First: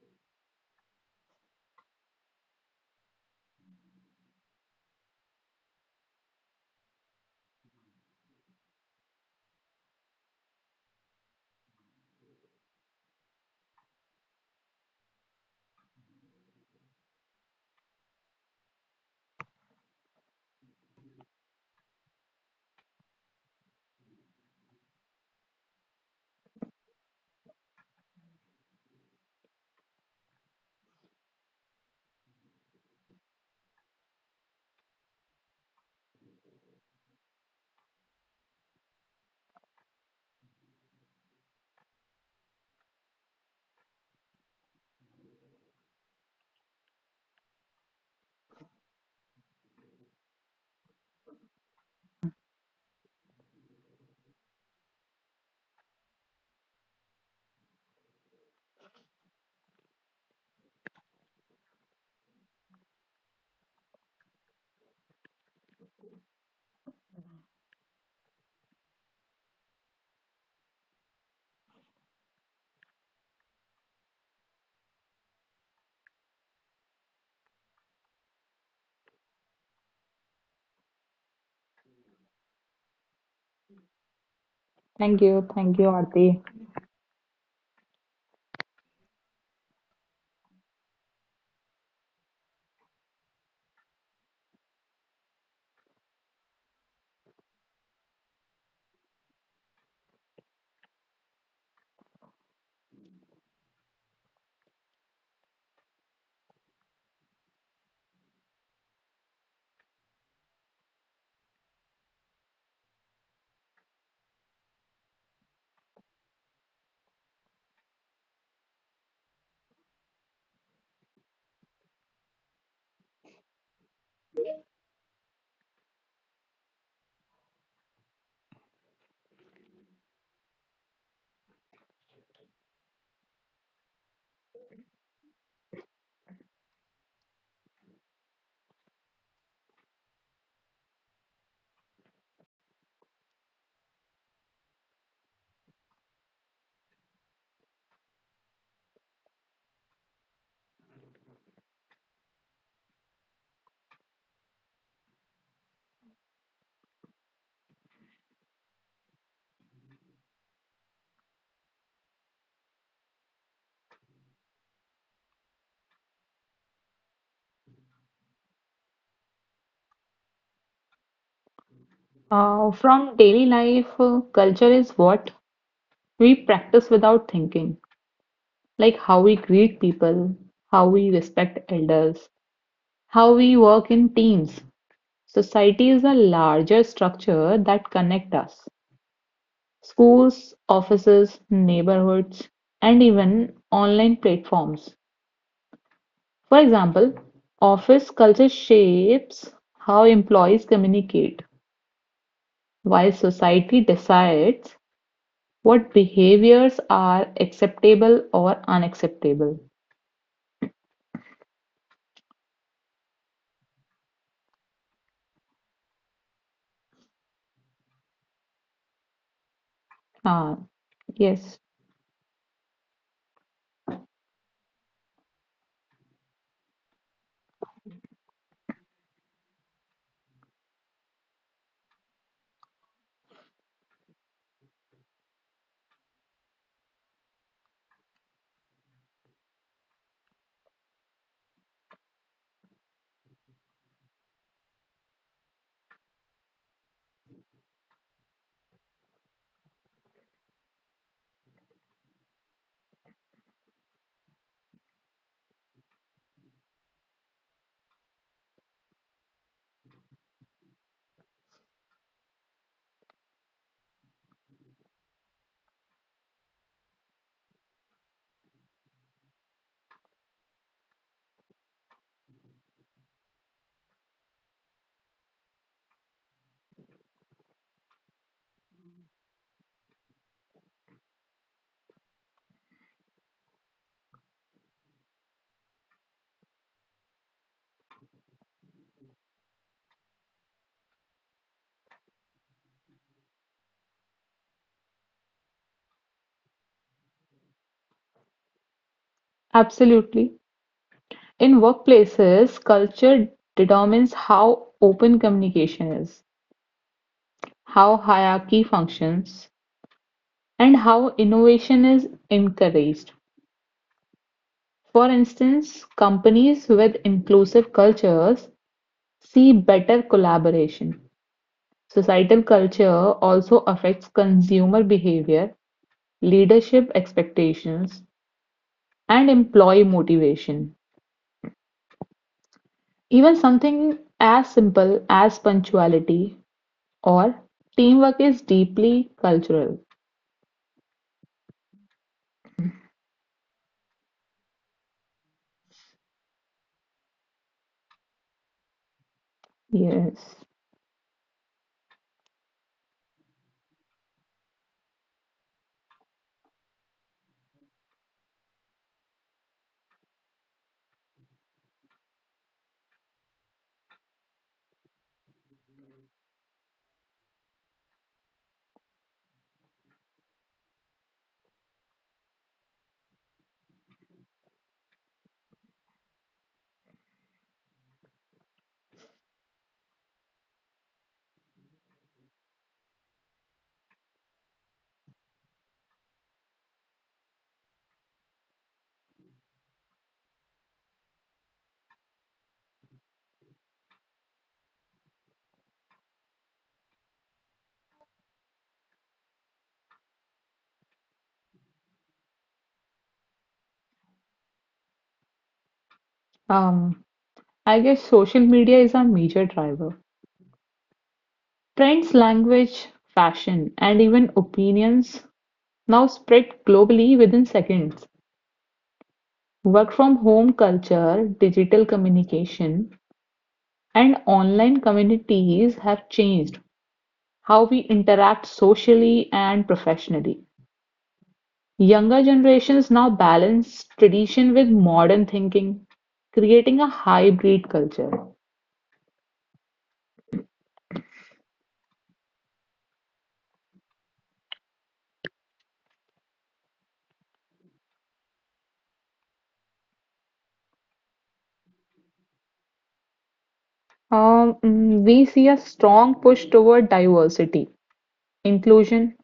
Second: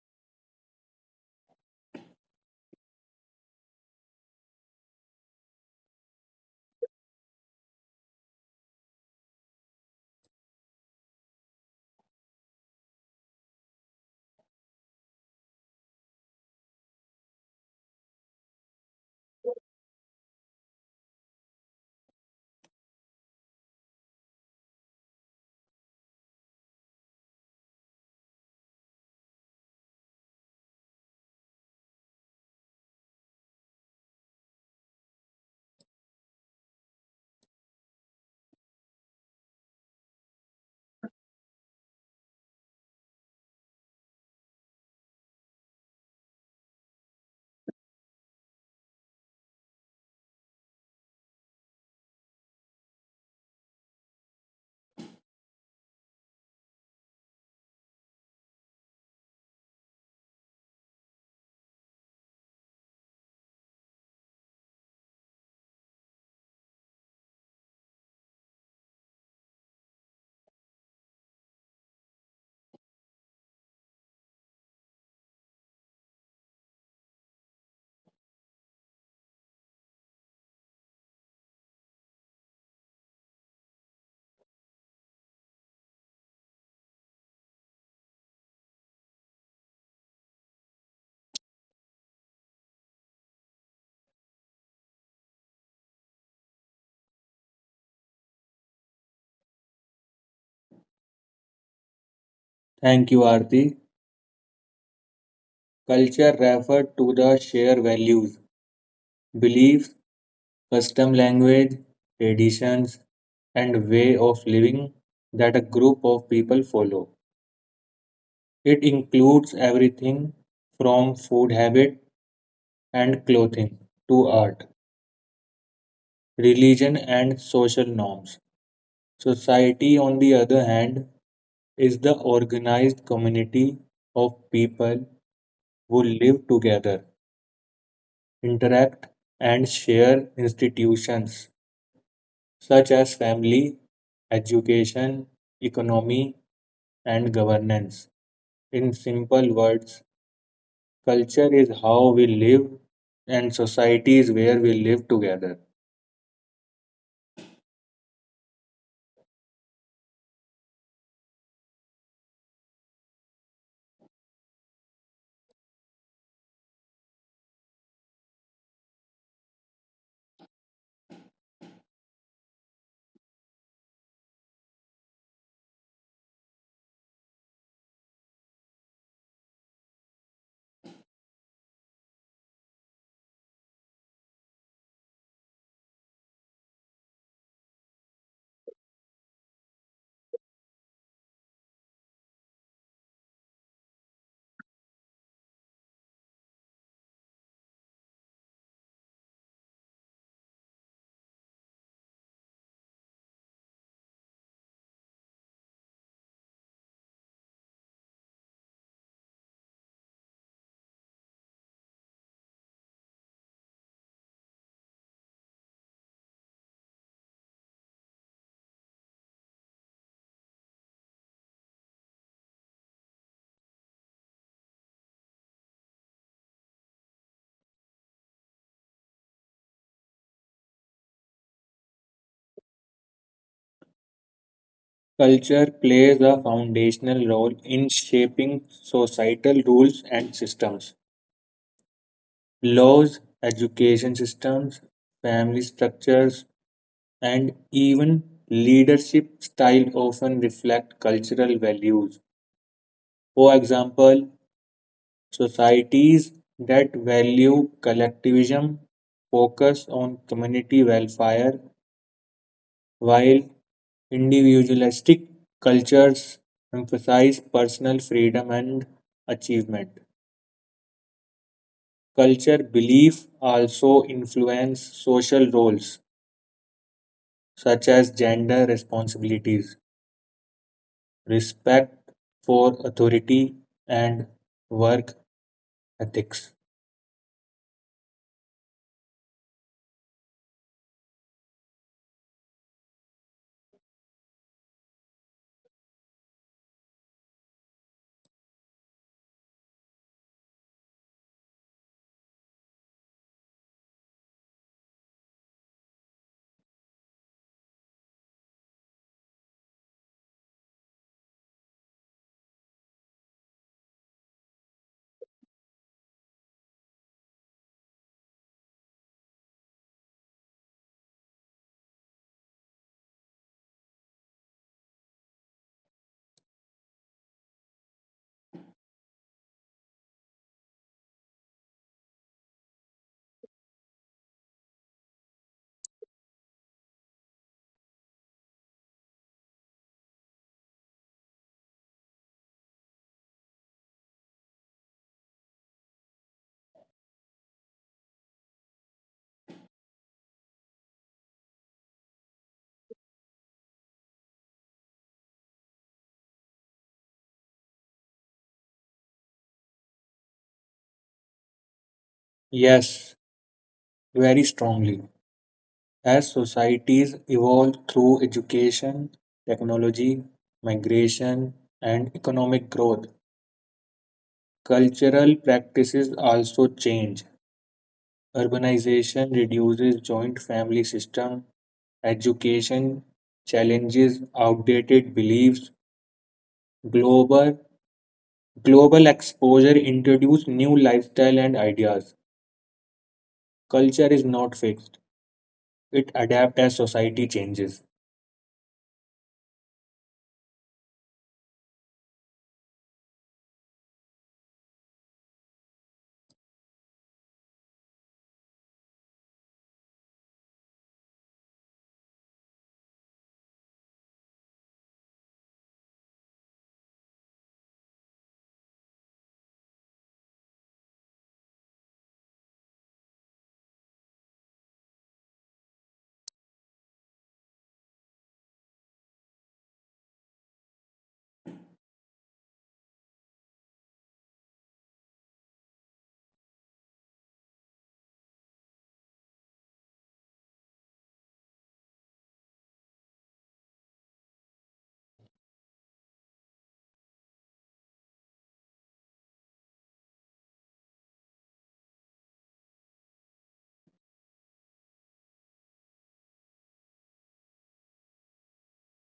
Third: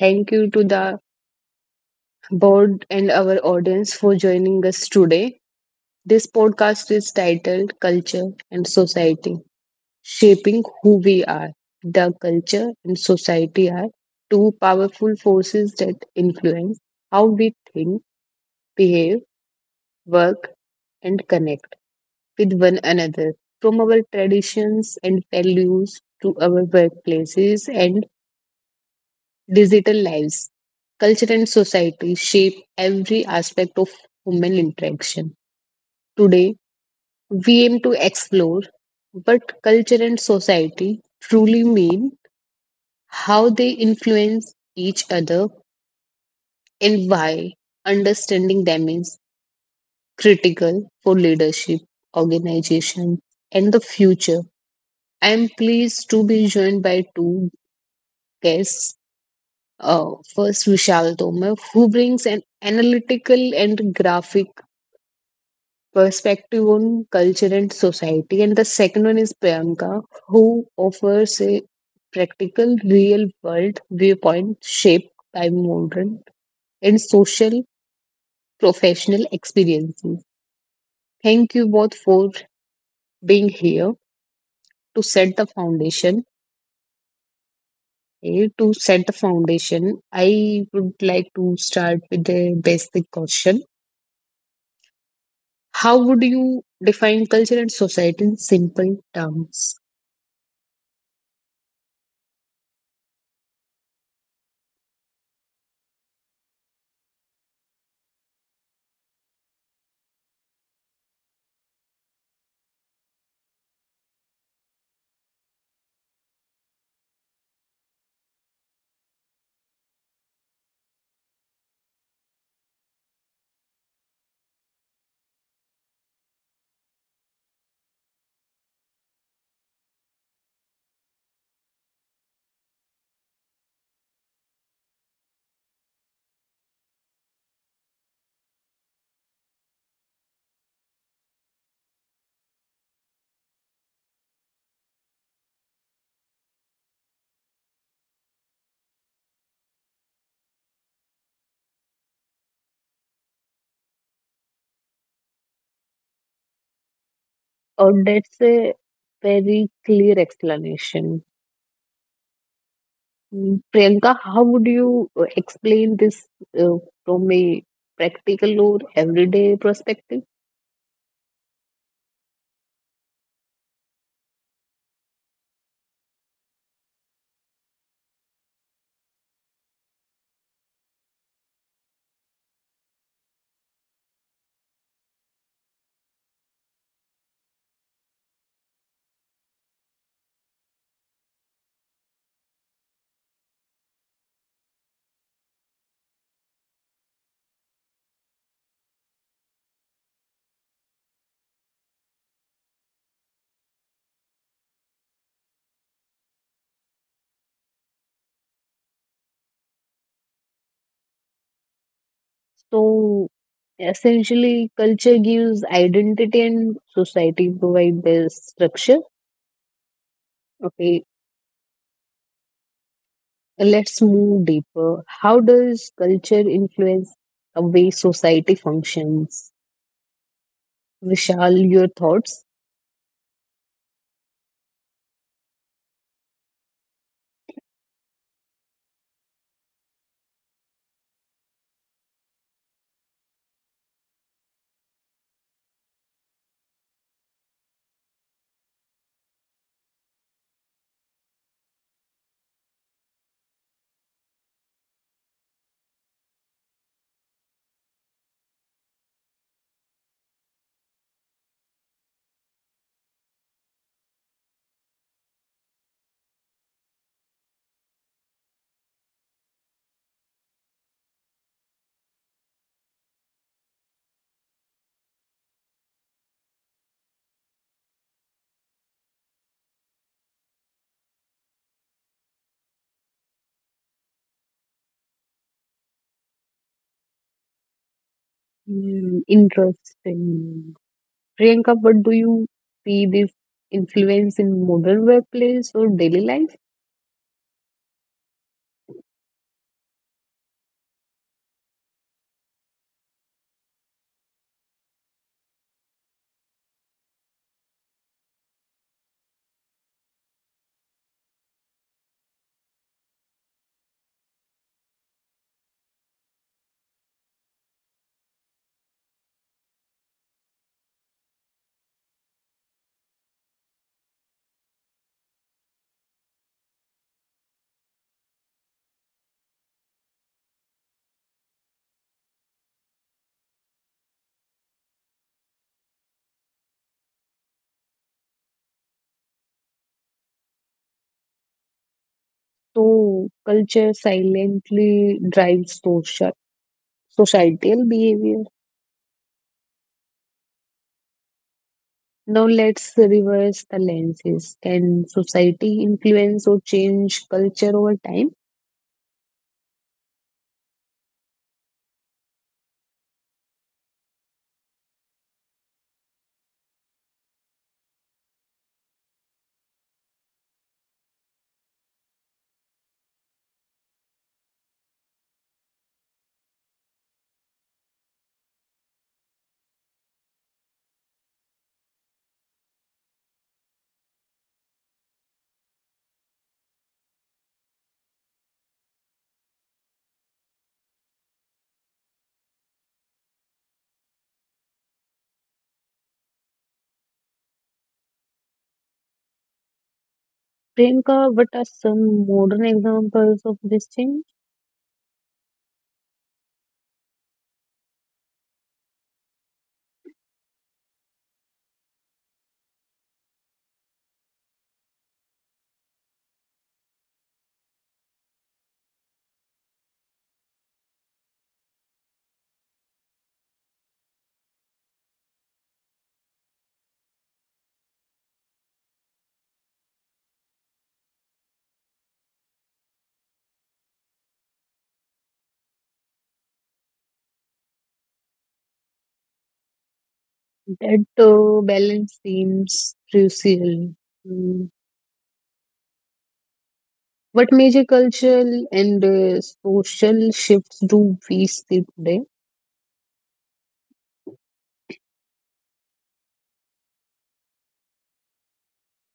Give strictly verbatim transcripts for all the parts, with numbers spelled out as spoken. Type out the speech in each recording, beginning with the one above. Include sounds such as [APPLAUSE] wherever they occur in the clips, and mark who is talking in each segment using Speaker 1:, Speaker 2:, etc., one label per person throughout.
Speaker 1: Thank you to the board and our audience for joining us today. This podcast is titled Culture and Society Shaping Who We Are. The culture and society are two powerful forces that influence how we think, behave, work, and connect with one another. From our traditions and values to our workplaces and digital lives, culture, and society shape every aspect of human interaction. Today, we aim to explore what culture and society truly mean, how they influence each other, and why understanding them is critical for leadership, organization, and the future. I am pleased to be joined by two guests, uh, first Vishal Tomar, who brings an analytical and graphic perspective on culture and society. And the second one is Priyanka, who offers a practical, real world viewpoint shaped by modern and social professional experiences. Thank you both for being here to
Speaker 2: Thank
Speaker 1: set the
Speaker 2: you, thank you,
Speaker 1: foundation.
Speaker 2: Aarti.
Speaker 1: Eh, To set the foundation, I would like to start with a basic question. How would you define culture and society in simple terms?
Speaker 3: Thank you, Aarti. Culture referred to the shared values, beliefs, custom language, traditions, and way of living that a group of people follow. It includes everything from food habit and clothing to art, religion, and social norms. Society, on the other hand, is the organized community of people who live together interact, and share institutions such as family, education, economy, and governance. In simple words, culture is how we live and society is where we live together.
Speaker 1: Or that's a very clear explanation. Mm, Priyanka, how would you uh, explain this uh, from a practical or everyday perspective?
Speaker 2: Uh, from daily life, uh, culture is what we practice without thinking, like how we greet people, how we respect elders, how we work in teams. Society is a larger structure that connect us. Schools, offices, neighborhoods, and even online platforms. For example, office culture shapes how employees communicate, while society decides what behaviors are acceptable or unacceptable.
Speaker 1: So, essentially, culture gives identity and society provide the structure.
Speaker 2: Ah,
Speaker 1: Okay,
Speaker 2: yes,
Speaker 1: let's move deeper. How does culture influence the way society functions? Vishal, your thoughts?
Speaker 3: Culture plays a foundational role in shaping societal rules and systems, laws, education systems, family structures, and even leadership style often reflect cultural values. For example, societies that value collectivism focus on community welfare, while individualistic cultures emphasize personal freedom and achievement. Culture belief also influence social roles such as gender responsibilities. Respect for authority, and work ethics.
Speaker 1: Mm, interesting. Priyanka, what do you see this influence in modern workplace or daily life?
Speaker 2: absolutely. In workplaces, culture determines how open communication is, how hierarchy functions, and how innovation is encouraged. For instance, companies with inclusive cultures see better collaboration. Societal culture also affects consumer behavior, leadership expectations, and employee motivation. Even something as simple as punctuality or teamwork is deeply cultural.
Speaker 1: So, culture silently drives social societal behavior.
Speaker 2: Yes.
Speaker 1: Now, let's reverse the lenses. Can society influence or change culture over time?
Speaker 3: Yes, very strongly. As societies evolve through education, technology, migration, and economic growth, cultural practices also change. Urbanization reduces joint family system, education challenges outdated beliefs, global global exposure introduces new lifestyle and ideas. Culture is not fixed, it adapts as society changes.
Speaker 1: Priyanka, what are some modern examples of this change?
Speaker 2: Um, I guess social media is a major driver. Trends, language, fashion, and even opinions now spread globally within seconds. Work from home culture, digital communication, and online communities have changed how we interact socially and professionally. Younger generations now balance tradition with modern thinking, creating a hybrid culture.
Speaker 1: That uh, balance seems crucial. Hmm. What major cultural and uh, social shifts do we see today?
Speaker 2: Um, mm, we see a strong push toward diversity, inclusion,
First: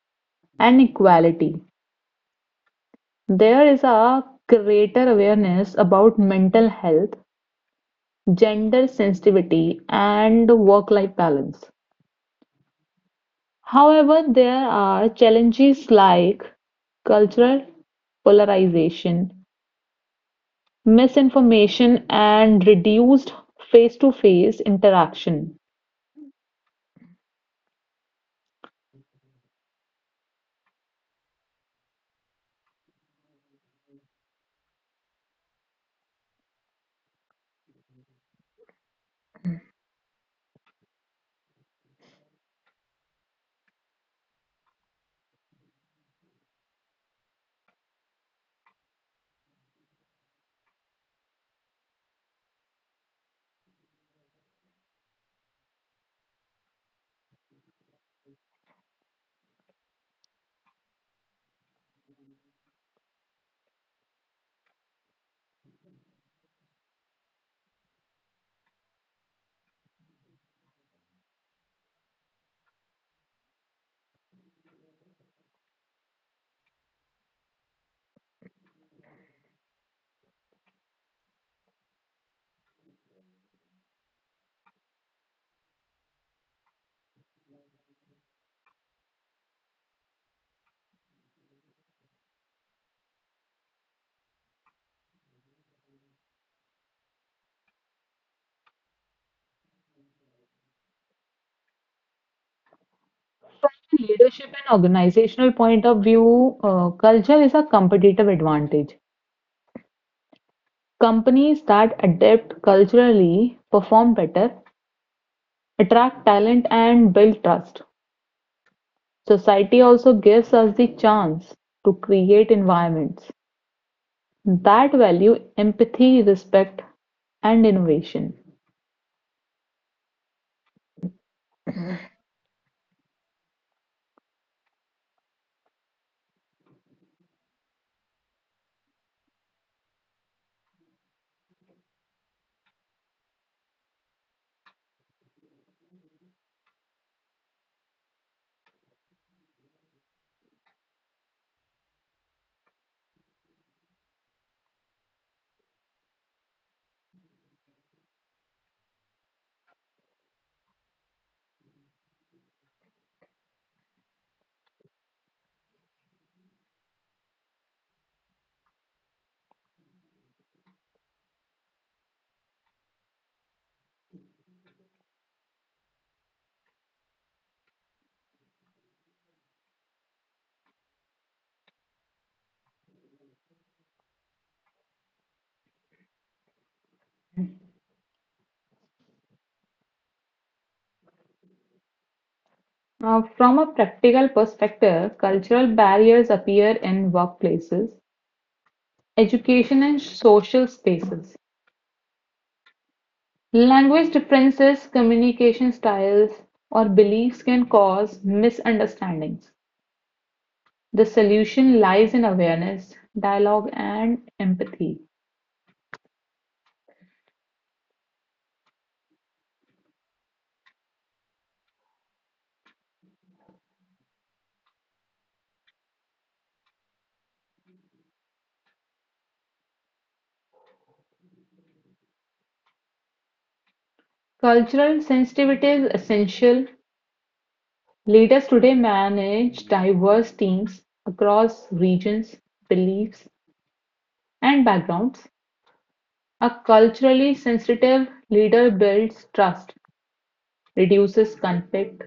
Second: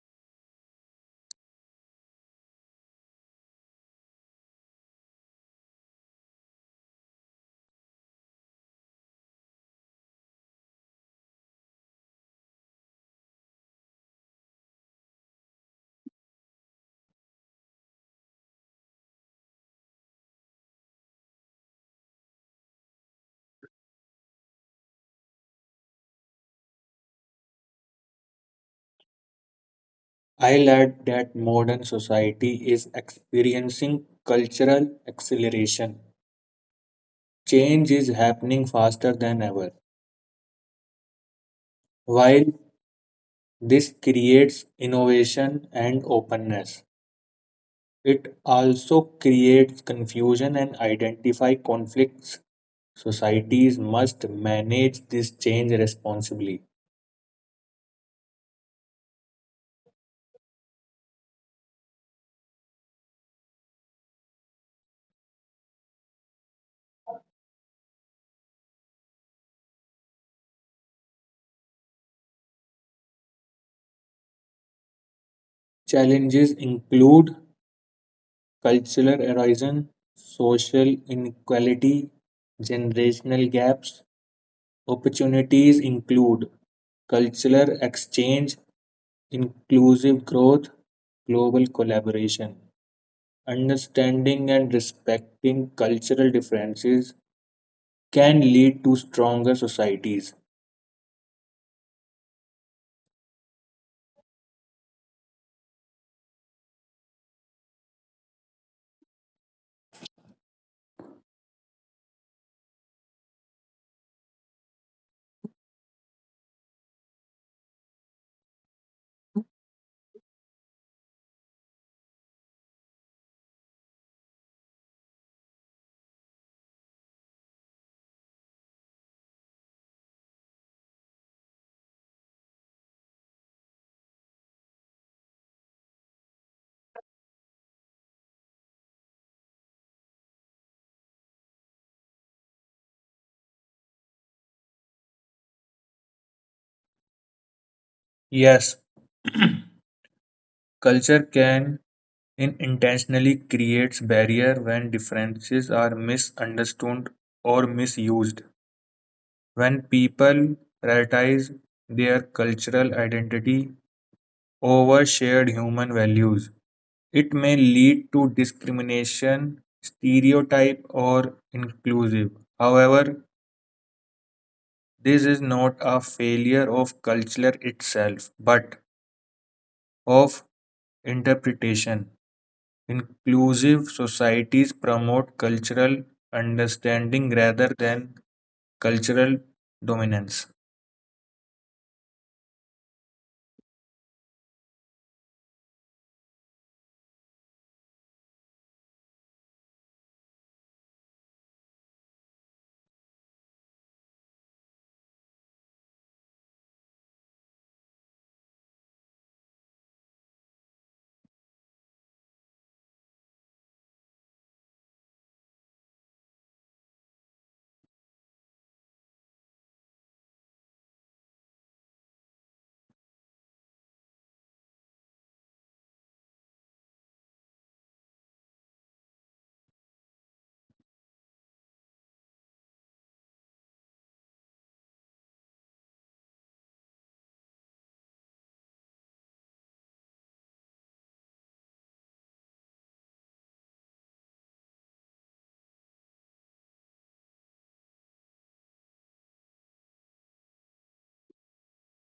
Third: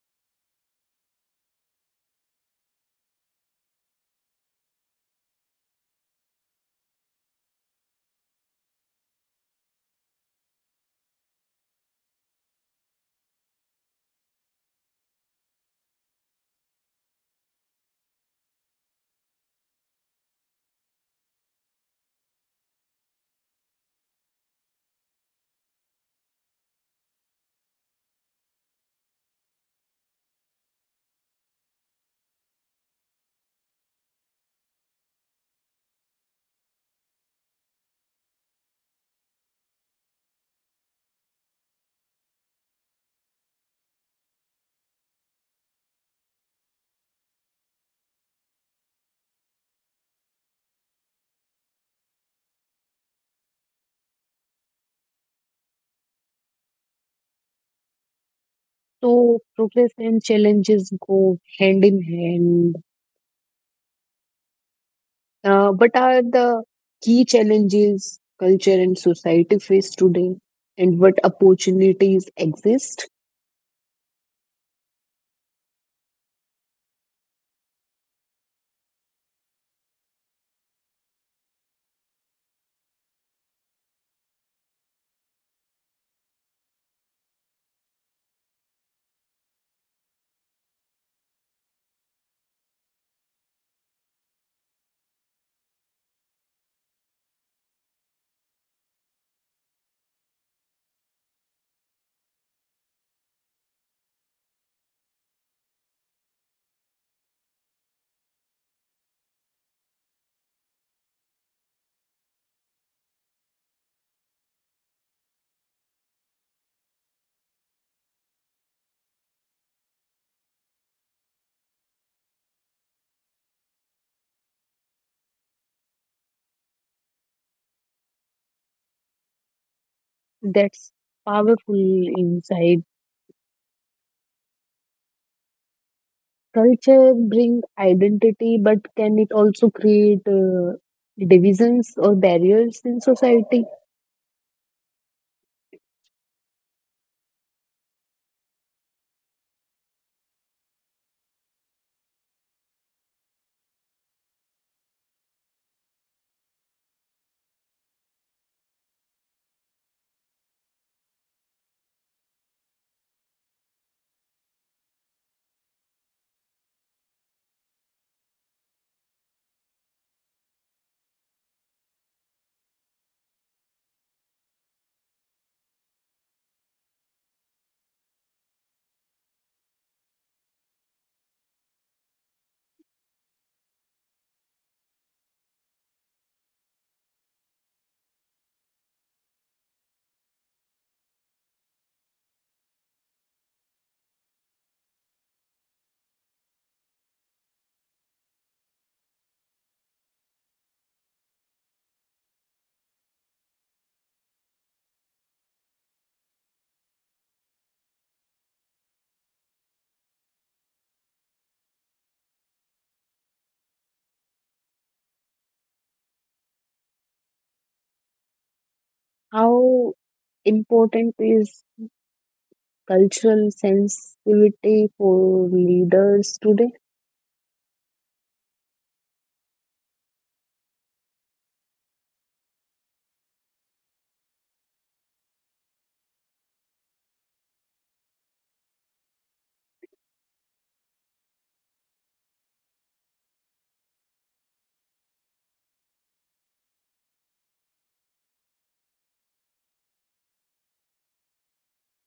Speaker 2: and equality. There is a greater awareness about mental health, gender sensitivity, and work-life balance. However, there are challenges like cultural polarization, misinformation, and reduced face-to-face interaction.
Speaker 3: I'll add that modern society is experiencing cultural acceleration. Change is happening faster than ever. While this creates innovation and openness, it also creates confusion and identify conflicts. Societies must manage this change responsibly.
Speaker 1: So, progress and challenges go hand in hand. Uh, what are the key challenges culture and society face today, and what opportunities exist?
Speaker 3: Challenges include cultural erosion, social inequality, generational gaps. Opportunities include cultural exchange, inclusive growth, global collaboration. Understanding and respecting cultural differences can lead to stronger societies.
Speaker 2: Leadership and organizational point of view, uh, culture is a competitive advantage. Companies that adapt culturally perform better, attract talent, and build trust. Society also gives us the chance to create environments that value empathy, respect, and innovation.
Speaker 1: That's powerful insight. Culture bring identity, but can it also create uh, divisions or barriers in society?
Speaker 3: Yes, culture can in intentionally creates barrier when differences are misunderstood or misused. When people prioritize their cultural identity over shared human values, it may lead to discrimination, stereotype, or inclusive. However, this is not a failure of culture itself, but of interpretation. Inclusive societies promote cultural understanding rather than cultural dominance.
Speaker 2: Uh, from a practical perspective, cultural barriers appear in workplaces, education, and social spaces. Language differences, communication styles, or beliefs can cause misunderstandings. The solution lies in awareness, dialogue, and empathy.
Speaker 1: How important is cultural sensitivity for leaders today?
Speaker 2: Cultural sensitivity is essential. Leaders today manage diverse teams across regions, beliefs, and backgrounds. A culturally sensitive leader builds trust, reduces conflict,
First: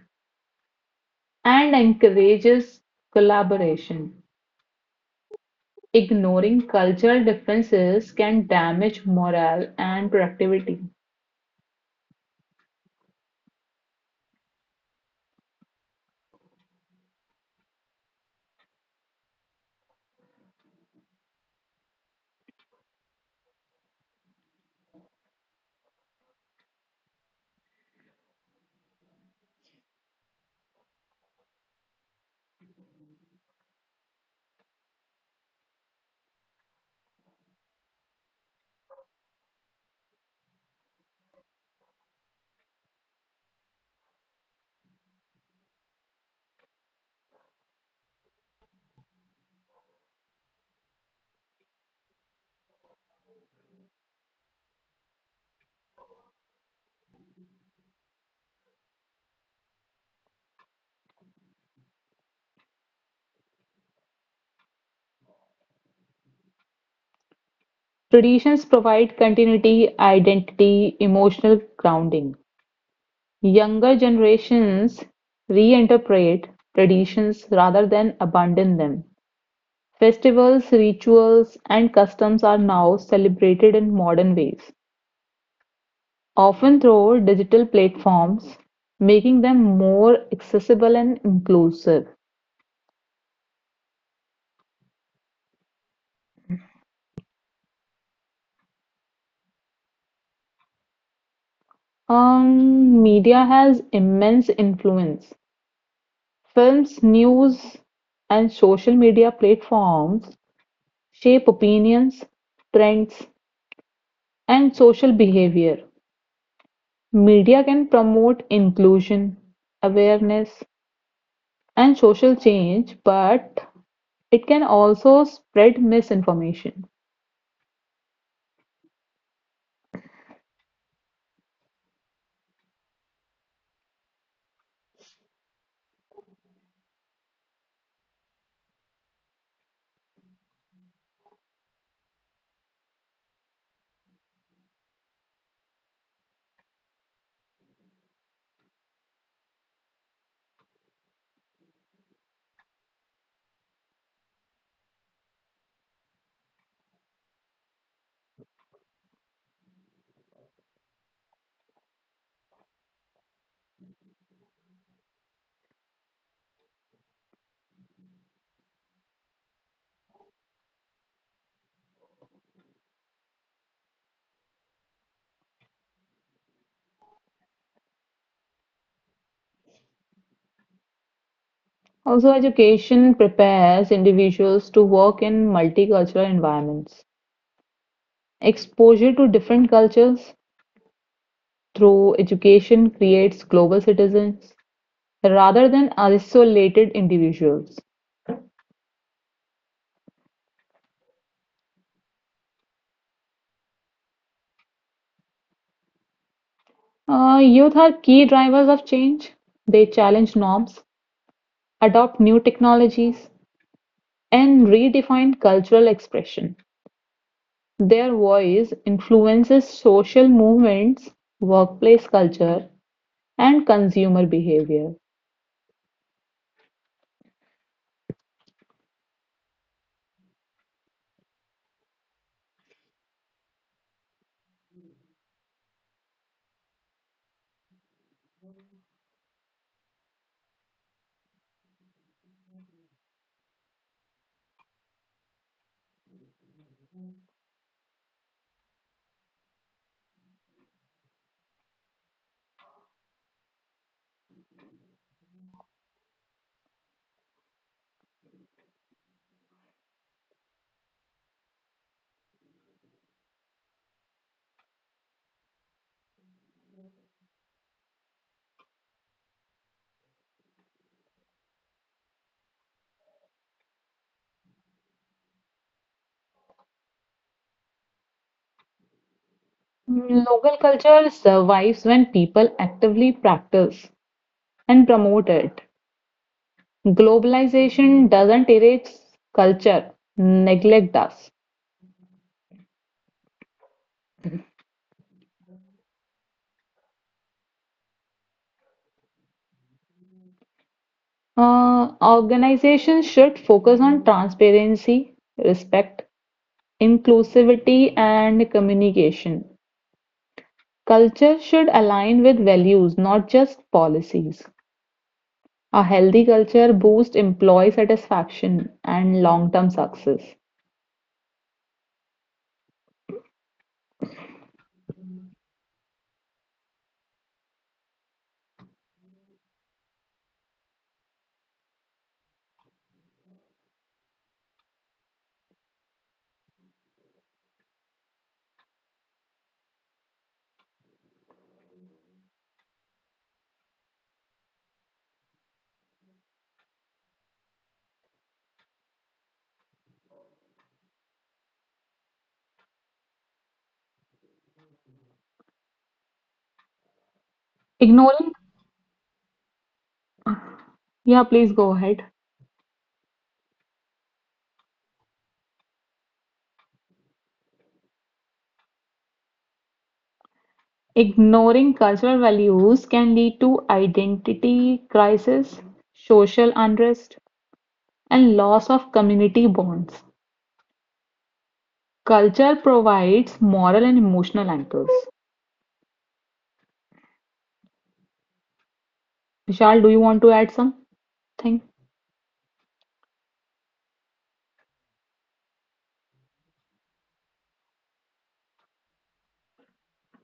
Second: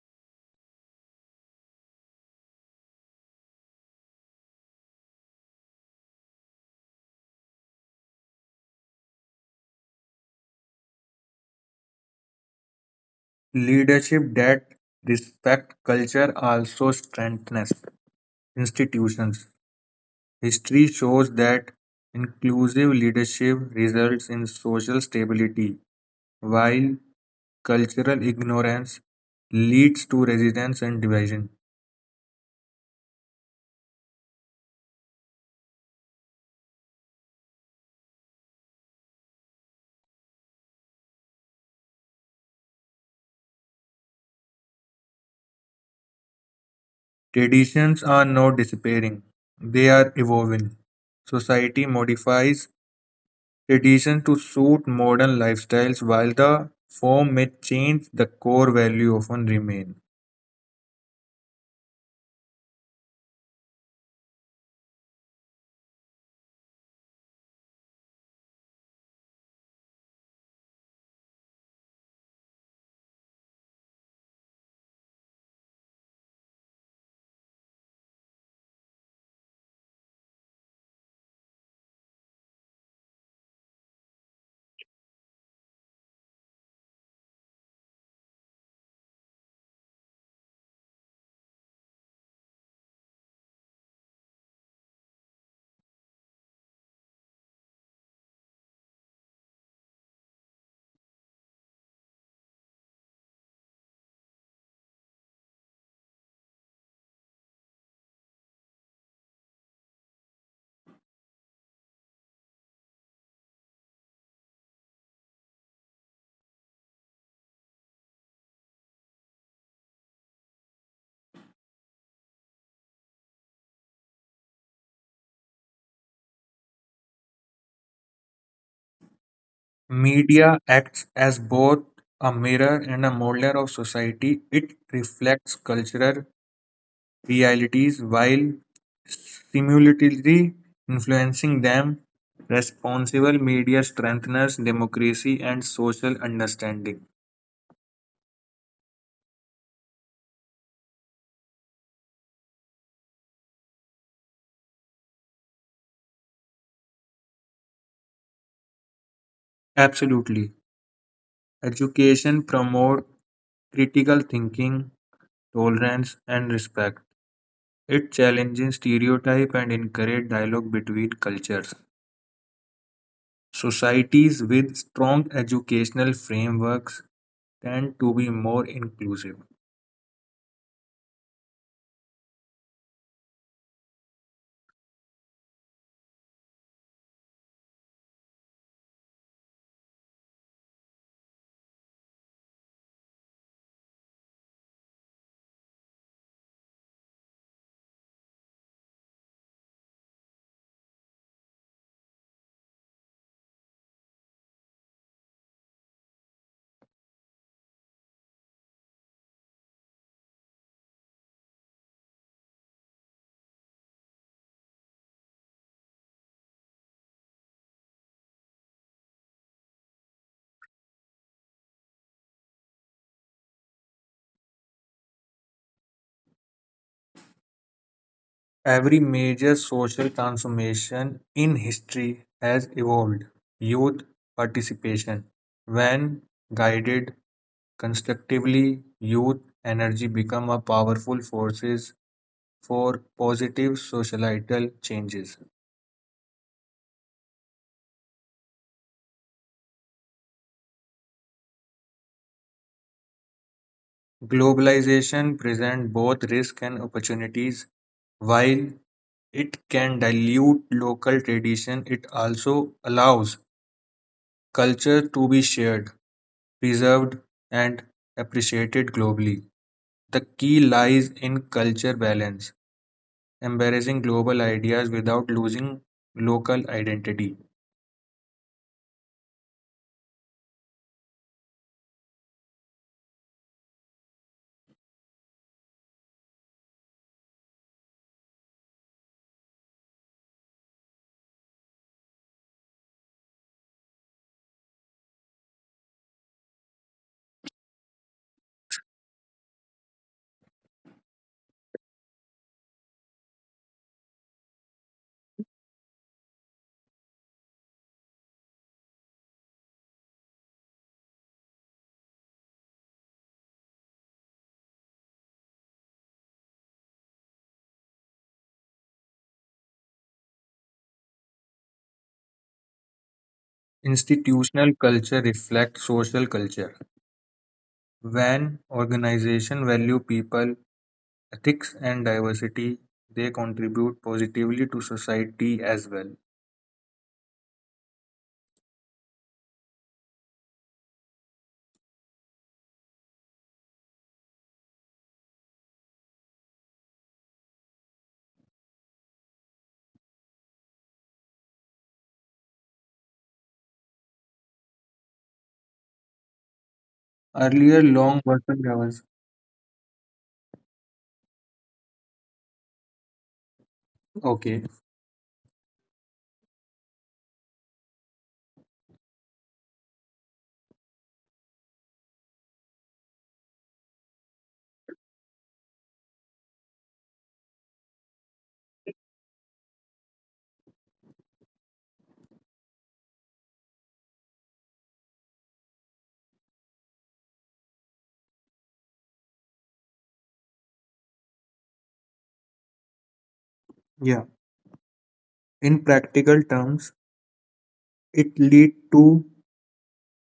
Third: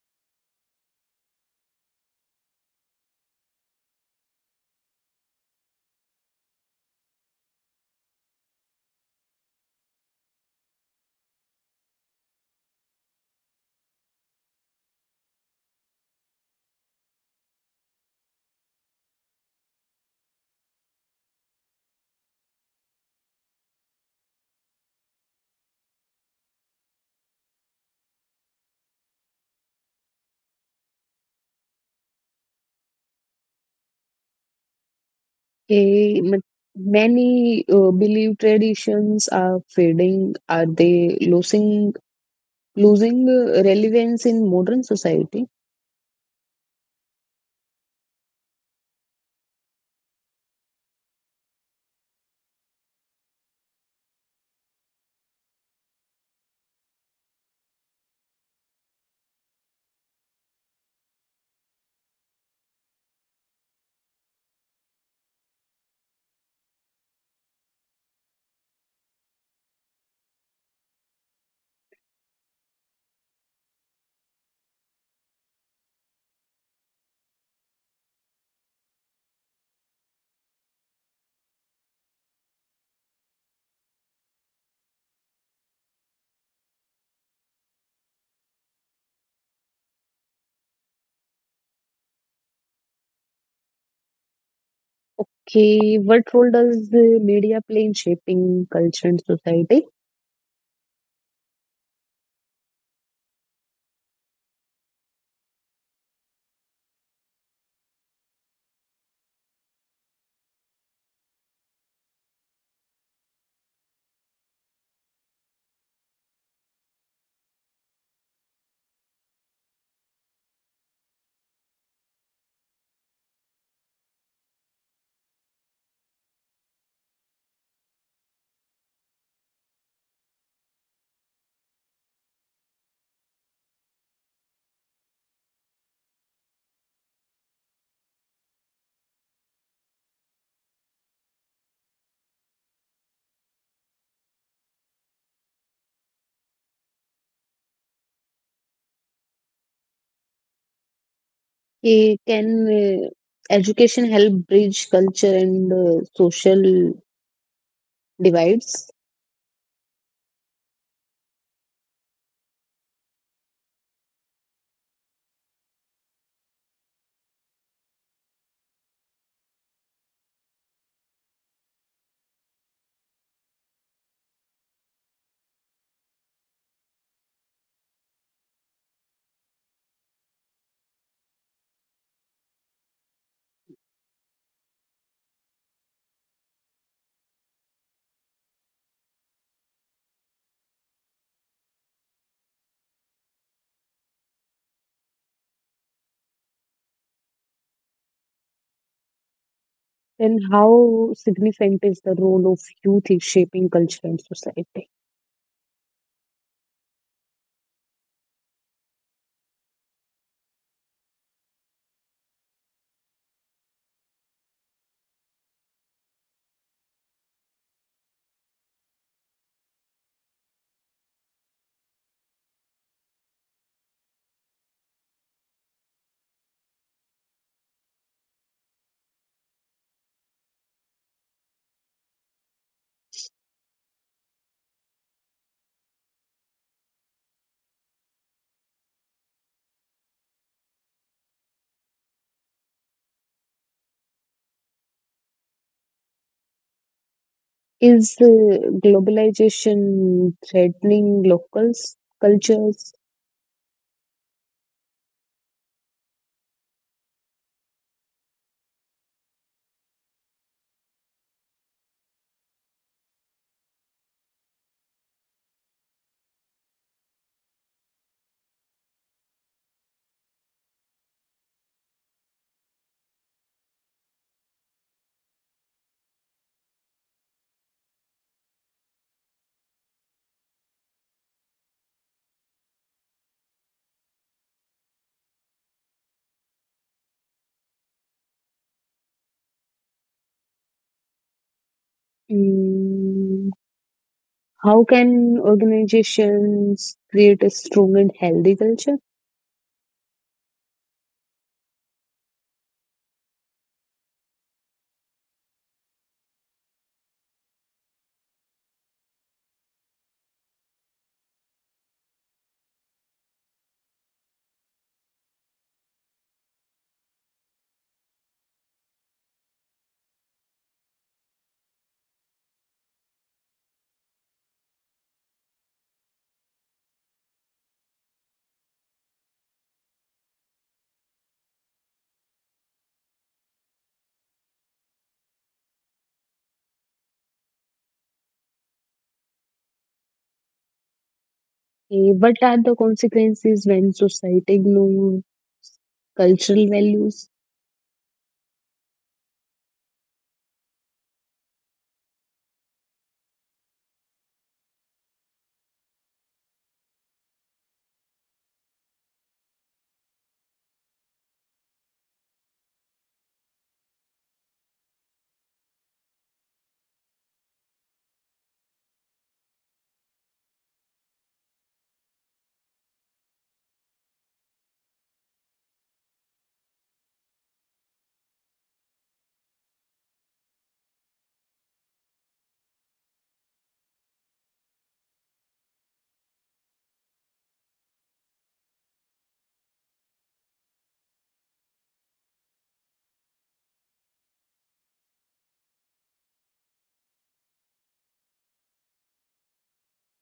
Speaker 2: and encourages collaboration. Ignoring cultural differences can damage morale and productivity.
Speaker 3: Leadership that respects culture also strengthens institutions. History shows that inclusive leadership results in social stability, while cultural ignorance leads to resistance and division.
Speaker 1: Hey, m- many uh, belief traditions are fading. Are they losing losing uh, relevance in modern society?
Speaker 3: Traditions are not disappearing, they are evolving. Society modifies traditions to suit modern lifestyles while the form may change, the core value often remain.
Speaker 2: Traditions provide continuity, identity, emotional grounding. Younger generations reinterpret traditions rather than abandon them. Festivals, rituals, and customs are now celebrated in modern ways. Often through digital platforms, making them more accessible and inclusive.
Speaker 1: Okay, what role does the media play in shaping culture and society?
Speaker 2: Um, media has immense influence. Films, news, and social media platforms shape opinions, trends, and social behavior. Media can promote inclusion, awareness, and social change, but it can also spread misinformation.
Speaker 3: Media acts as both a mirror and a molder of society. It reflects cultural realities while simultaneously influencing them. Responsible media strengthens democracy and social understanding.
Speaker 1: Eh, can uh, education help bridge culture and uh, social divides?
Speaker 3: Absolutely. Education promotes critical thinking, tolerance, and respect. It challenges stereotype and encourages dialogue between cultures. Societies with strong educational frameworks tend to be more inclusive.
Speaker 2: Also, education prepares individuals to work in multicultural environments. Exposure to different cultures through education creates global citizens rather than isolated individuals.
Speaker 1: And how significant is the role of youth in shaping culture and society?
Speaker 2: Uh, youth are key drivers of change. They challenge norms, adopt new technologies, and redefine cultural expression. Their voice influences social movements, workplace culture, and consumer behavior.
Speaker 3: Every major social transformation in history has evolved youth participation. When guided constructively, youth energy become a powerful forces for positive societal changes.
Speaker 1: Is uh, globalization threatening local cultures?
Speaker 3: Globalization present both risk and opportunities while it can dilute local tradition, it also allows culture to be shared, preserved, and appreciated globally. The key lies in culture balance, embracing global ideas without losing local identity.
Speaker 2: Mm, Local culture survives when people actively practice and promote it. Globalization doesn't erase culture, neglect does.
Speaker 1: Mm, how can organizations create a strong and healthy culture?
Speaker 2: Uh, organizations should focus on transparency, respect, inclusivity, and communication. Culture should align with values, not just policies. A healthy culture boosts employee satisfaction and long-term success.
Speaker 3: Institutional culture reflects social culture. When organizations value people, ethics, and diversity, they contribute positively to society as well.
Speaker 1: Eh, what are the consequences when society ignore cultural values?
Speaker 3: Earlier, long
Speaker 2: Ignoring,
Speaker 3: working hours.
Speaker 2: yeah, please go ahead.
Speaker 3: Okay.
Speaker 2: Ignoring cultural values can lead to identity crisis, social unrest, and loss of community bonds. Culture provides moral and emotional anchors. Vishal, do you want to add something?
Speaker 3: Yeah. In practical terms, it lead to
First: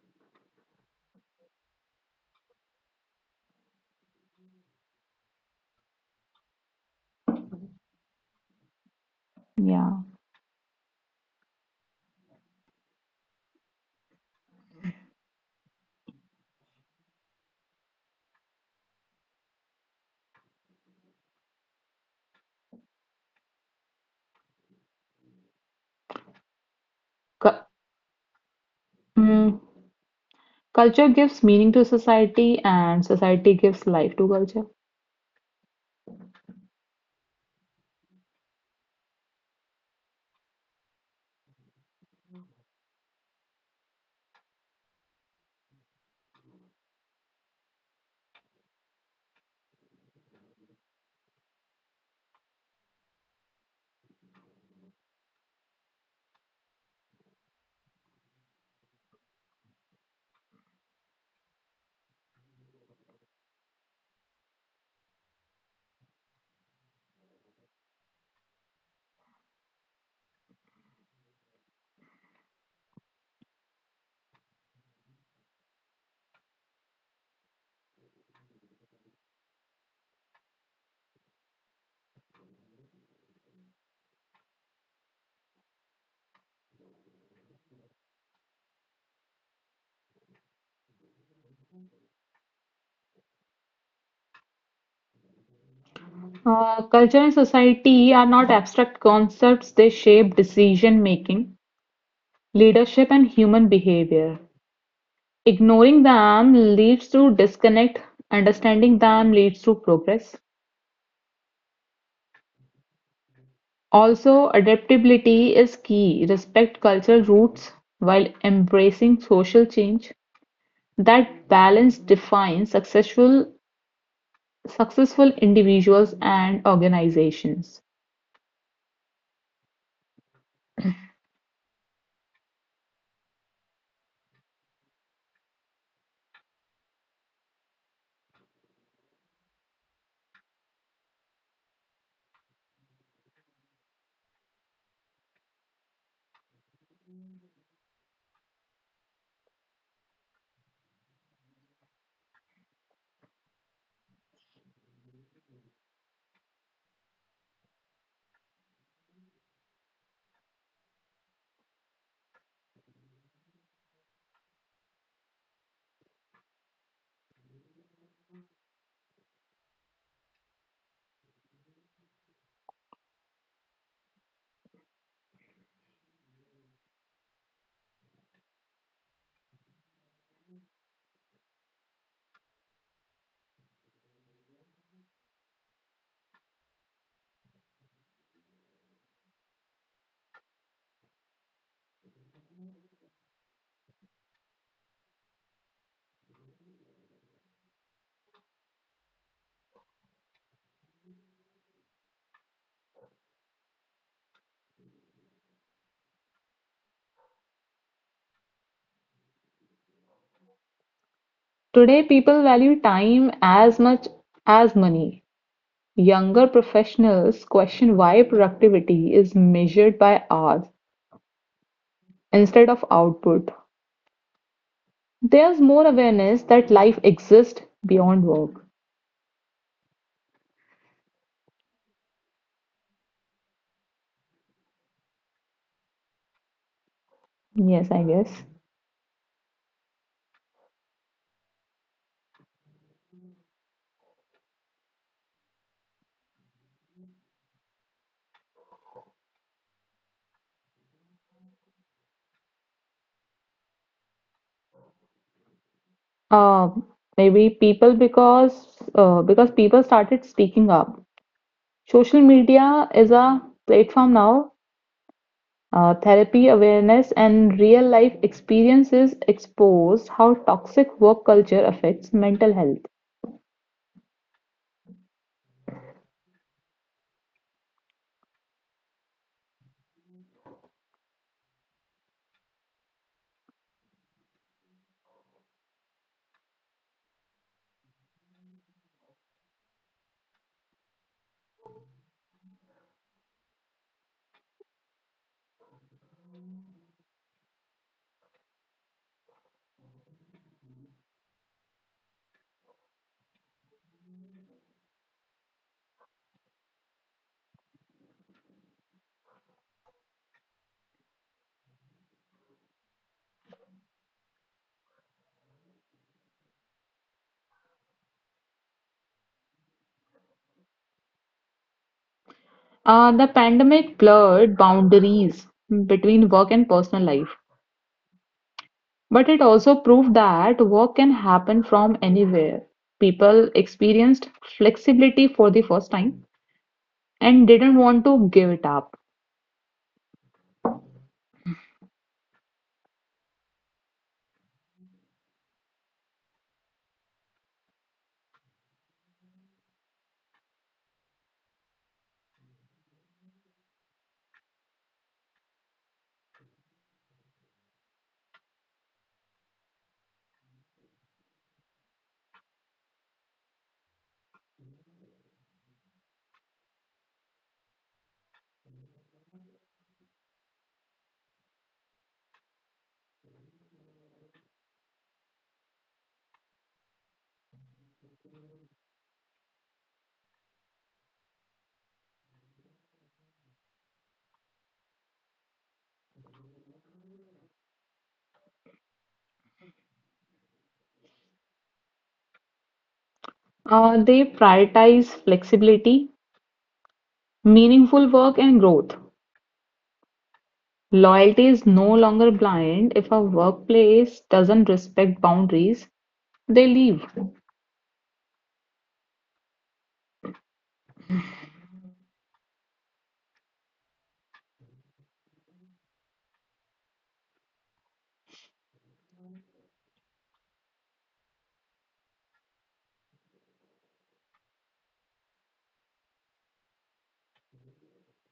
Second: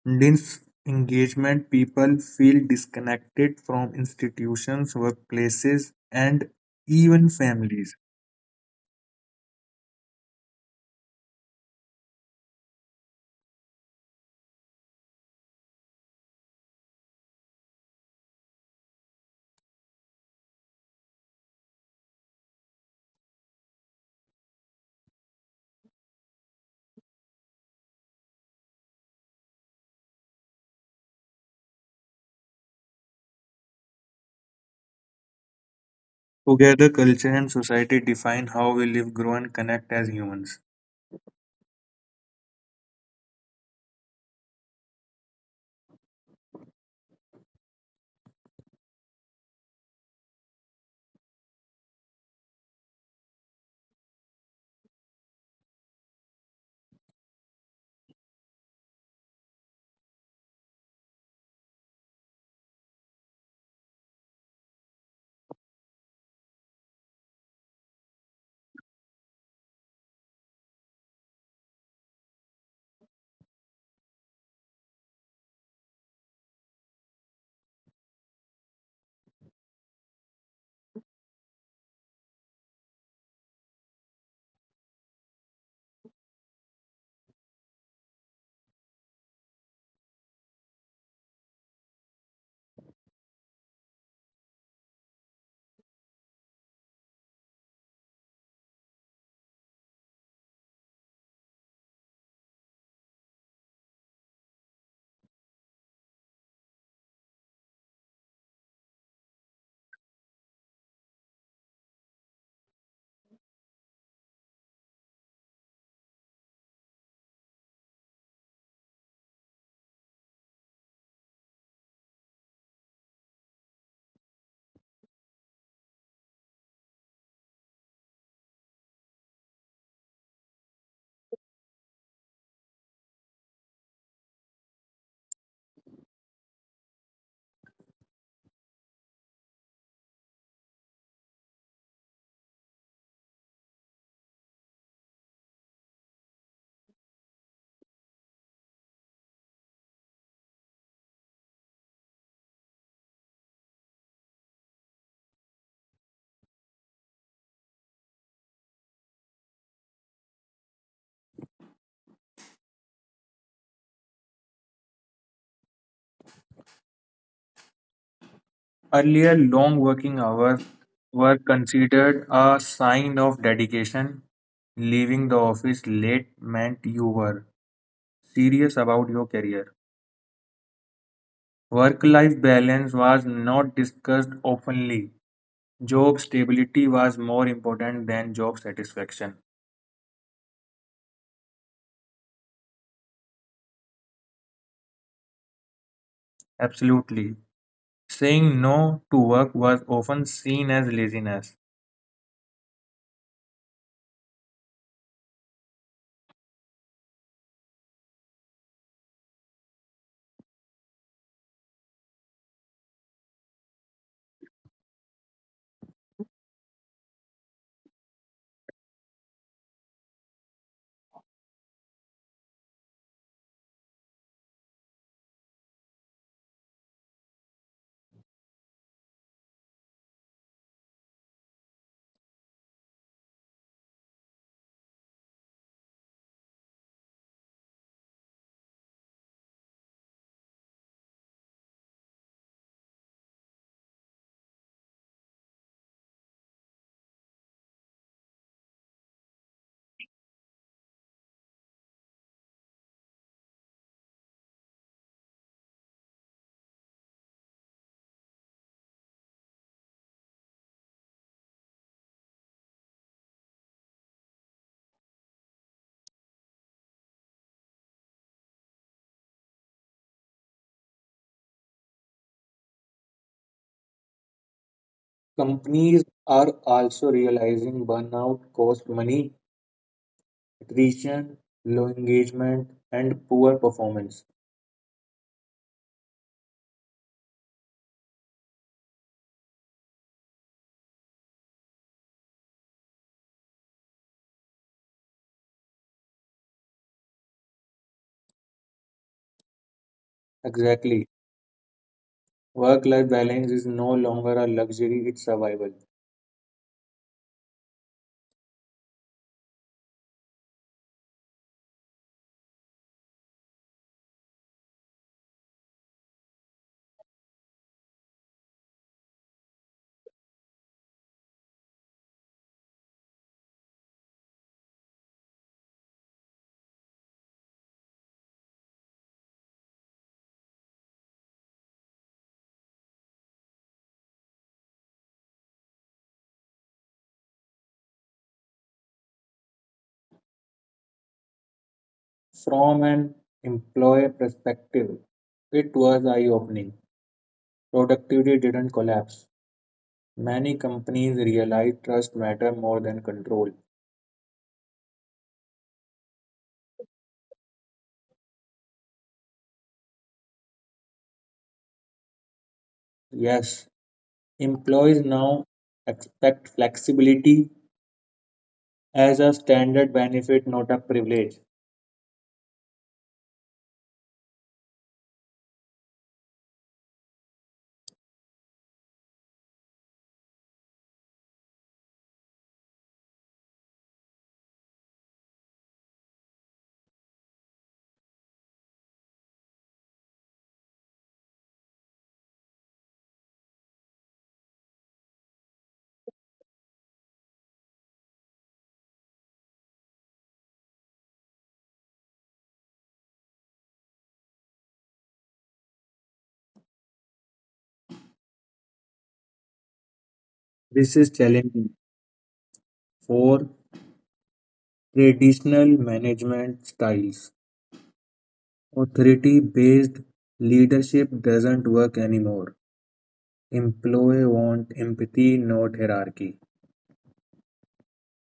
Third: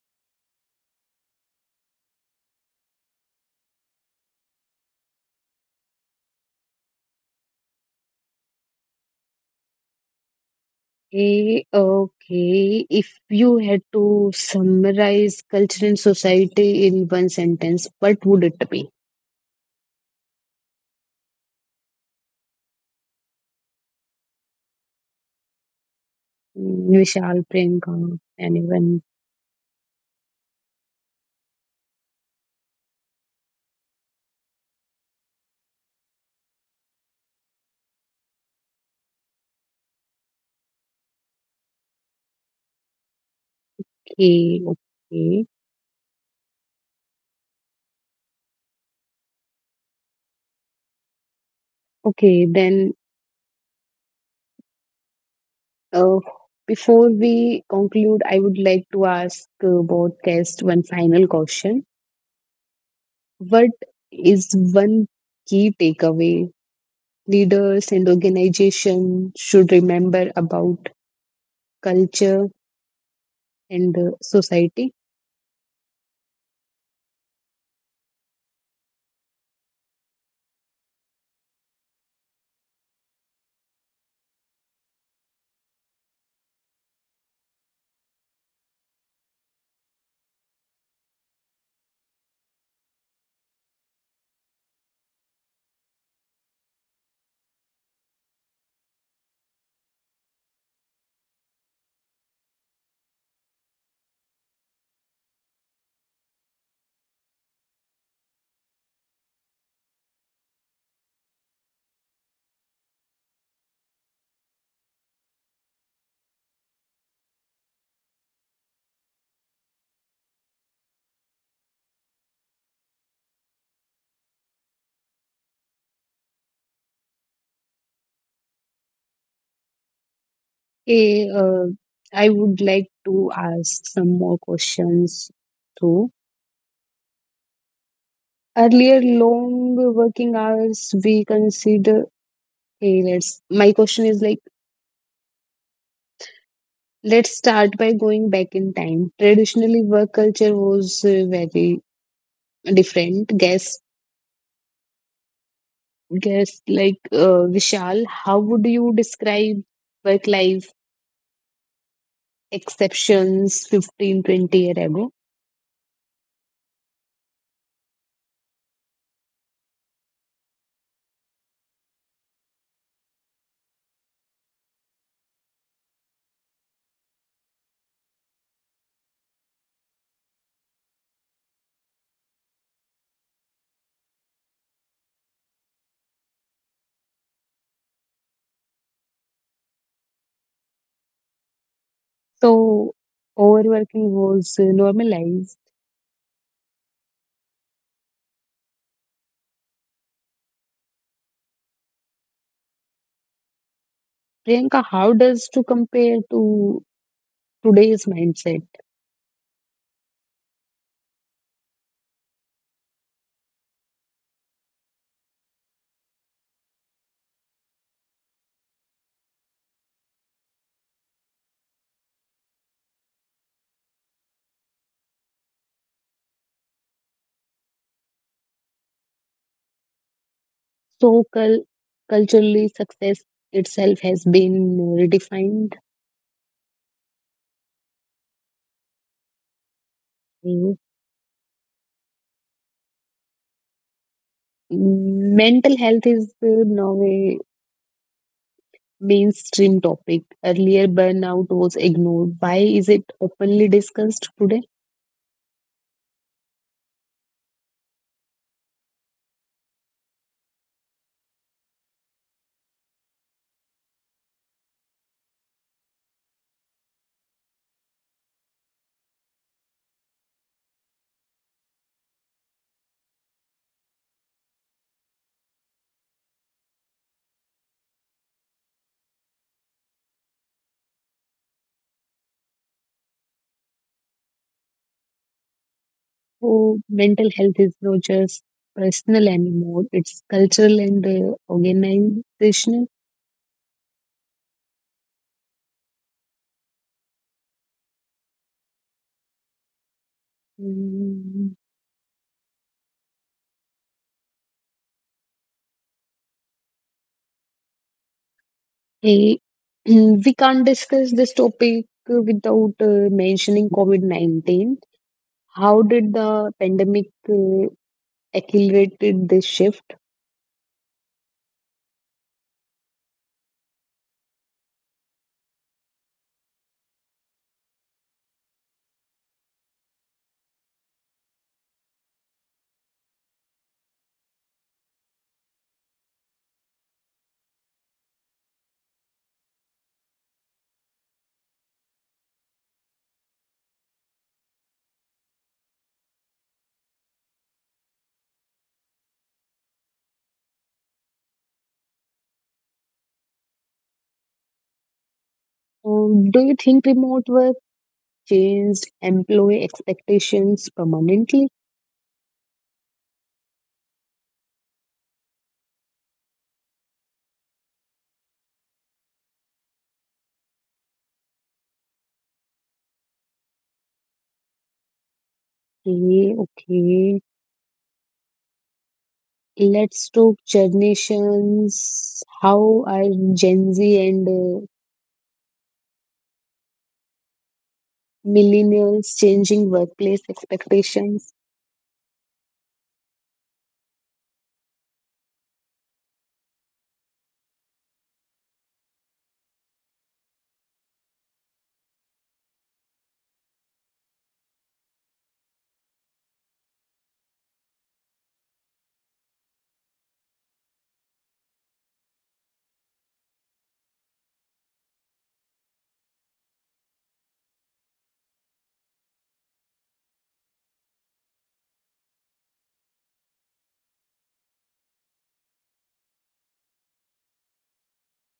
Speaker 3: disengagement. People feel disconnected from institutions, workplaces, and even families.
Speaker 2: Yeah.
Speaker 1: Eh, okay, if you had to summarize culture and society in one sentence, what would it be? Mm, Vishal,
Speaker 2: Cu-
Speaker 1: Priyanka, anyone?
Speaker 2: mm, Culture gives meaning to society, and society gives life to culture.
Speaker 3: Together, culture and society define how we live, grow, and connect as humans.
Speaker 1: Okay, okay. Okay, then Uh, before we conclude, I would like to ask uh, both guests one final question. What is one key takeaway leaders and organizations should remember about culture and uh, society?
Speaker 2: Uh, culture and society are not abstract concepts, they shape decision making, leadership, and human behavior. Ignoring them leads to disconnect, understanding them leads to progress. Also, adaptability is key. Respect cultural roots while embracing social change. That balance defines successful successful individuals and organizations.
Speaker 1: Eh, uh, I would like to ask some more questions too. Earlier, long working hours we consider. Hey, let's. My question is like Let's start by going back in time. Traditionally, work culture was uh, very different. Guess, guess like uh, Vishal, how would you describe work life exceptions fifteen, twenty years ago?
Speaker 3: Earlier, long working hours were considered a sign of dedication. Leaving the office late meant you were serious about your career. Work-life balance was not discussed openly. Job stability was more important than job satisfaction.
Speaker 1: So, overworking was uh, normalized.
Speaker 3: Absolutely. Saying no to work was often seen as laziness.
Speaker 1: Priyanka, how does to compare to today's mindset?
Speaker 2: Today, people value time as much as money. Younger professionals question why productivity is measured by hours instead of output. There's more awareness that life exists beyond work.
Speaker 1: So, cul- culturally, success itself has been redefined.
Speaker 2: Yes, I guess.
Speaker 1: Mm, Mental health is uh, now a mainstream topic. Earlier, burnout was ignored. Why is it openly discussed today?
Speaker 2: Uh, maybe people because uh, because people started speaking up. Social media is a platform now. Uh, therapy awareness and real life experiences expose how toxic work culture affects mental health.
Speaker 3: Companies are also realizing burnout costs money, attrition, low engagement, and poor performance.
Speaker 1: Oh, mental health is not just personal anymore, it's cultural and uh, organizational.
Speaker 3: Exactly.
Speaker 1: Mm,
Speaker 3: Work life balance is no longer a luxury, it's survival.
Speaker 1: eh, [CLEARS THROAT] we can't discuss this topic uh, without uh, mentioning COVID nineteen. How did the pandemic uh, accelerated this shift?
Speaker 2: Uh, the pandemic blurred boundaries between work and personal life. But it also proved that work can happen from anywhere. People experienced flexibility for the first time and didn't want to give it up.
Speaker 3: From an employer perspective, it was eye opening. Productivity didn't collapse. Many companies realize trust matter more than control.
Speaker 1: Um, do you think remote work changed employee expectations permanently?
Speaker 3: Yes, employees now expect flexibility as a standard benefit, not a privilege.
Speaker 1: Okay, okay. Let's talk generations. How are Gen Z and uh, millennials changing workplace expectations?
Speaker 2: Uh, they prioritize flexibility, meaningful work, and growth. Loyalty is no longer blind. If a workplace doesn't respect boundaries, they leave.
Speaker 3: This is challenging for traditional management styles. Authority based leadership doesn't work anymore. Employees want empathy, not hierarchy.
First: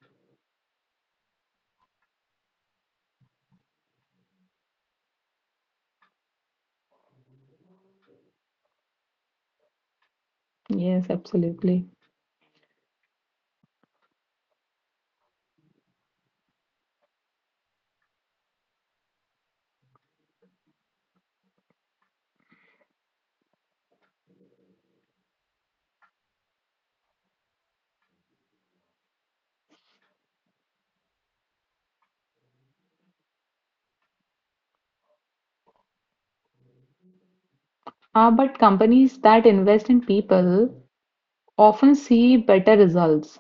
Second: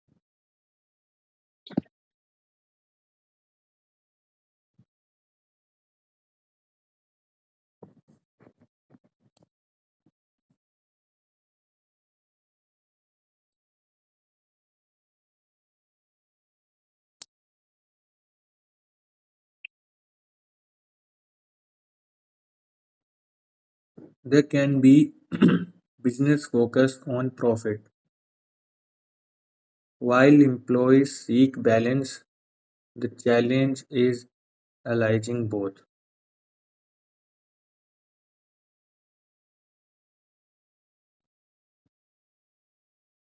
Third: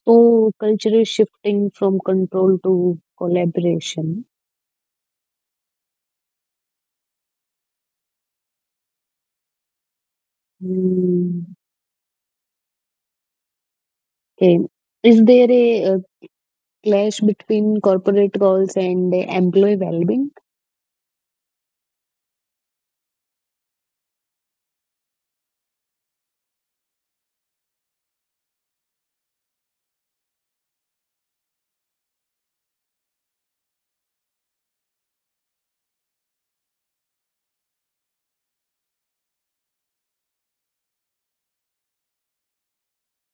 Speaker 1: So, culture is shifting from control to collaboration.
Speaker 2: Yes,
Speaker 1: Hmm.
Speaker 2: absolutely.
Speaker 1: Okay. Is there a, uh clash between corporate goals and uh, employee well-being?
Speaker 3: There can be [CLEARS THROAT] business focused on profit while employees seek balance, the challenge is aligning both.
Speaker 2: Uh, but companies that invest in people often see better results.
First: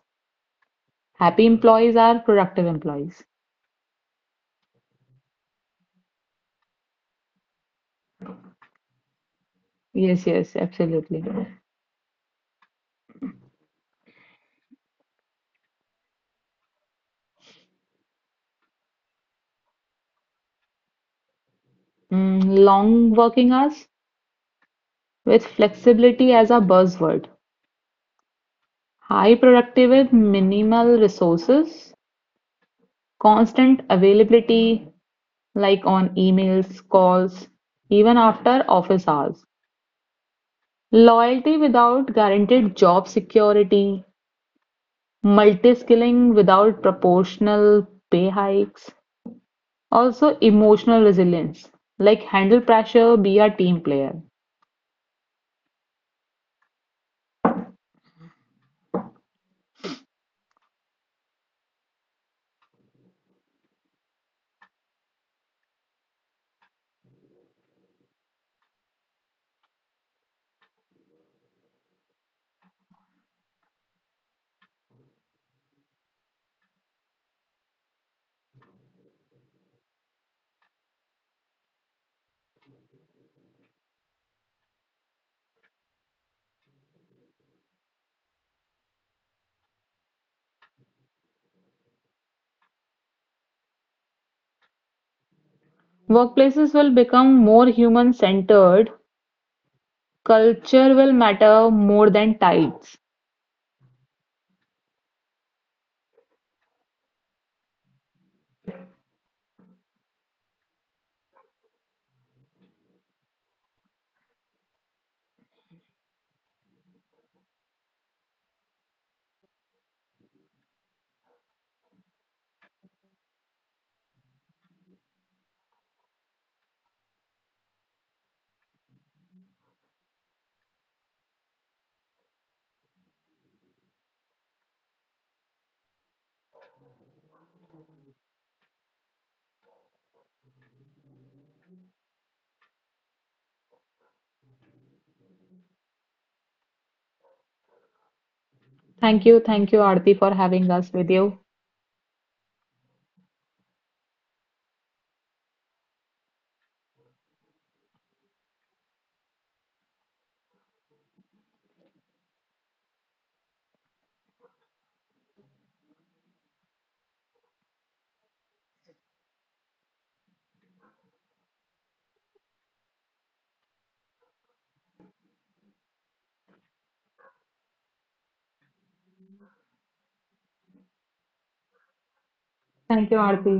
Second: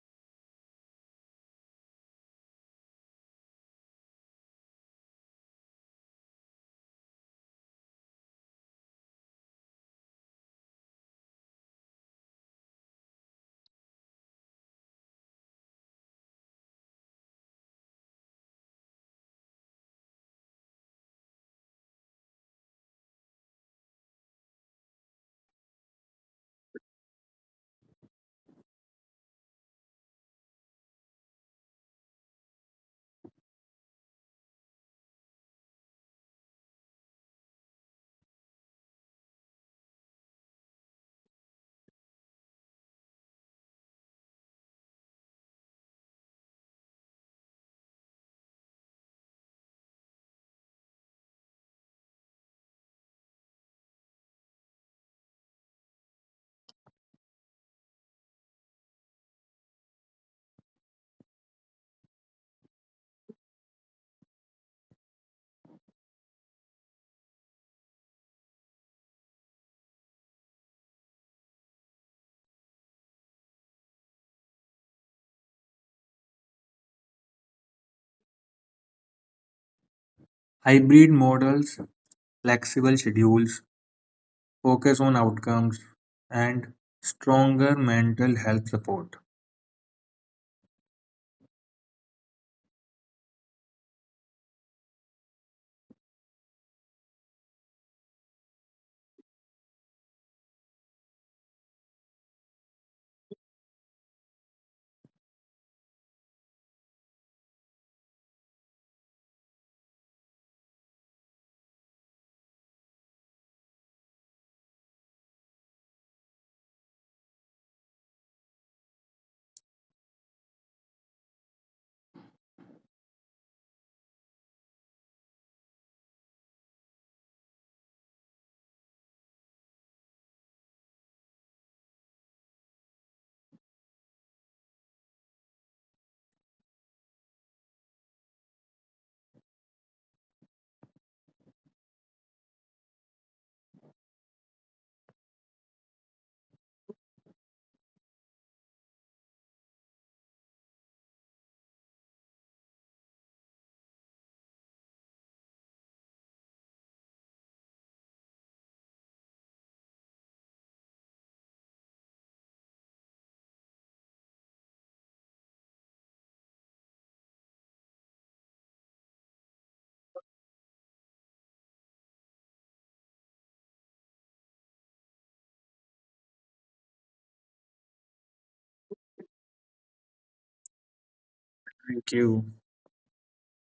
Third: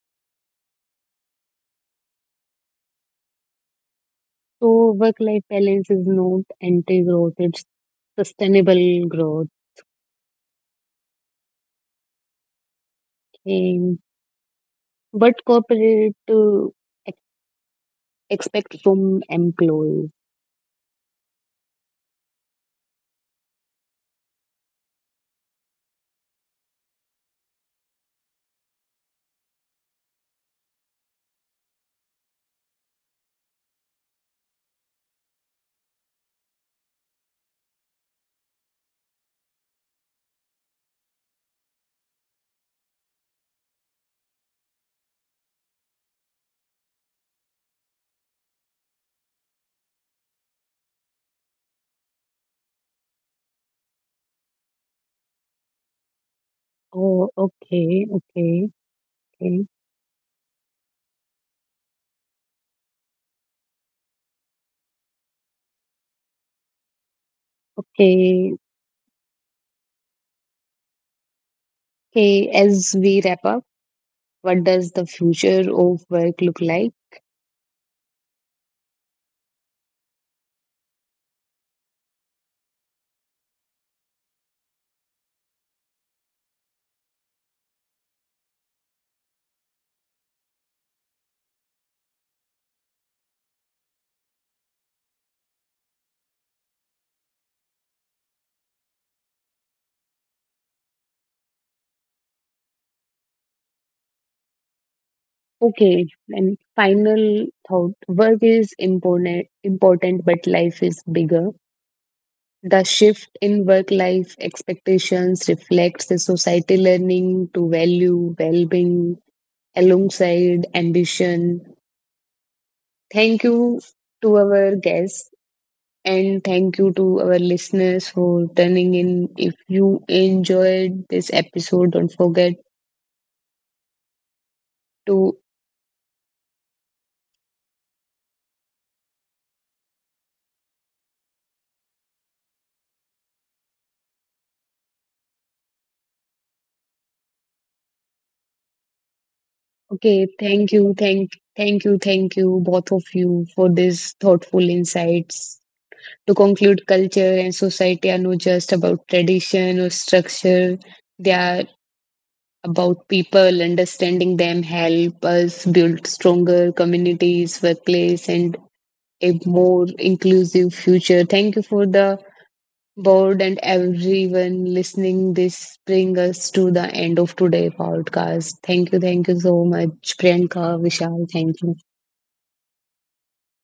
Speaker 2: Happy employees are productive employees.
Speaker 1: So, work-life balance is not anti-growth, it's sustainable growth.
Speaker 2: Yes, yes, absolutely.
Speaker 1: And, but corporate uh, expect from employees.
Speaker 2: Mm, long working hours with flexibility as a buzzword. High productivity, minimal resources, constant availability, like on emails, calls, even after office hours. Loyalty without guaranteed job security, multi-skilling without proportional pay hikes. Also, emotional resilience, like handle pressure, be a team player.
Speaker 1: Oh, okay, okay, okay, okay, okay. As we wrap up, what does the future of work look like?
Speaker 3: Hybrid models, flexible schedules, focus on outcomes, and stronger mental health support.
Speaker 2: Workplaces will become more human-centered. Culture will matter more than titles.
Speaker 1: Okay, and final thought: work is important, important, but life is bigger. The shift in work-life expectations reflects the society learning to value well-being alongside ambition. Thank you to our guests. And thank you to our listeners for tuning in. If you enjoyed this episode, don't forget to
Speaker 2: Thank you, thank you, Aarti,
Speaker 1: okay,
Speaker 2: for
Speaker 1: thank
Speaker 2: having
Speaker 1: you,
Speaker 2: us with
Speaker 1: thank
Speaker 2: you.
Speaker 1: thank you, thank you, both of you for these thoughtful insights. To conclude, culture and society are not just about tradition or structure. They are about people, understanding them help us build stronger communities, workplace, and a more inclusive future. Thank you for the board and everyone listening, this bring us to the end of today's podcast. Thank you thank you so much Priyanka, Vishal, thank you.
Speaker 3: Thank you.
Speaker 2: Thank you, Aarti.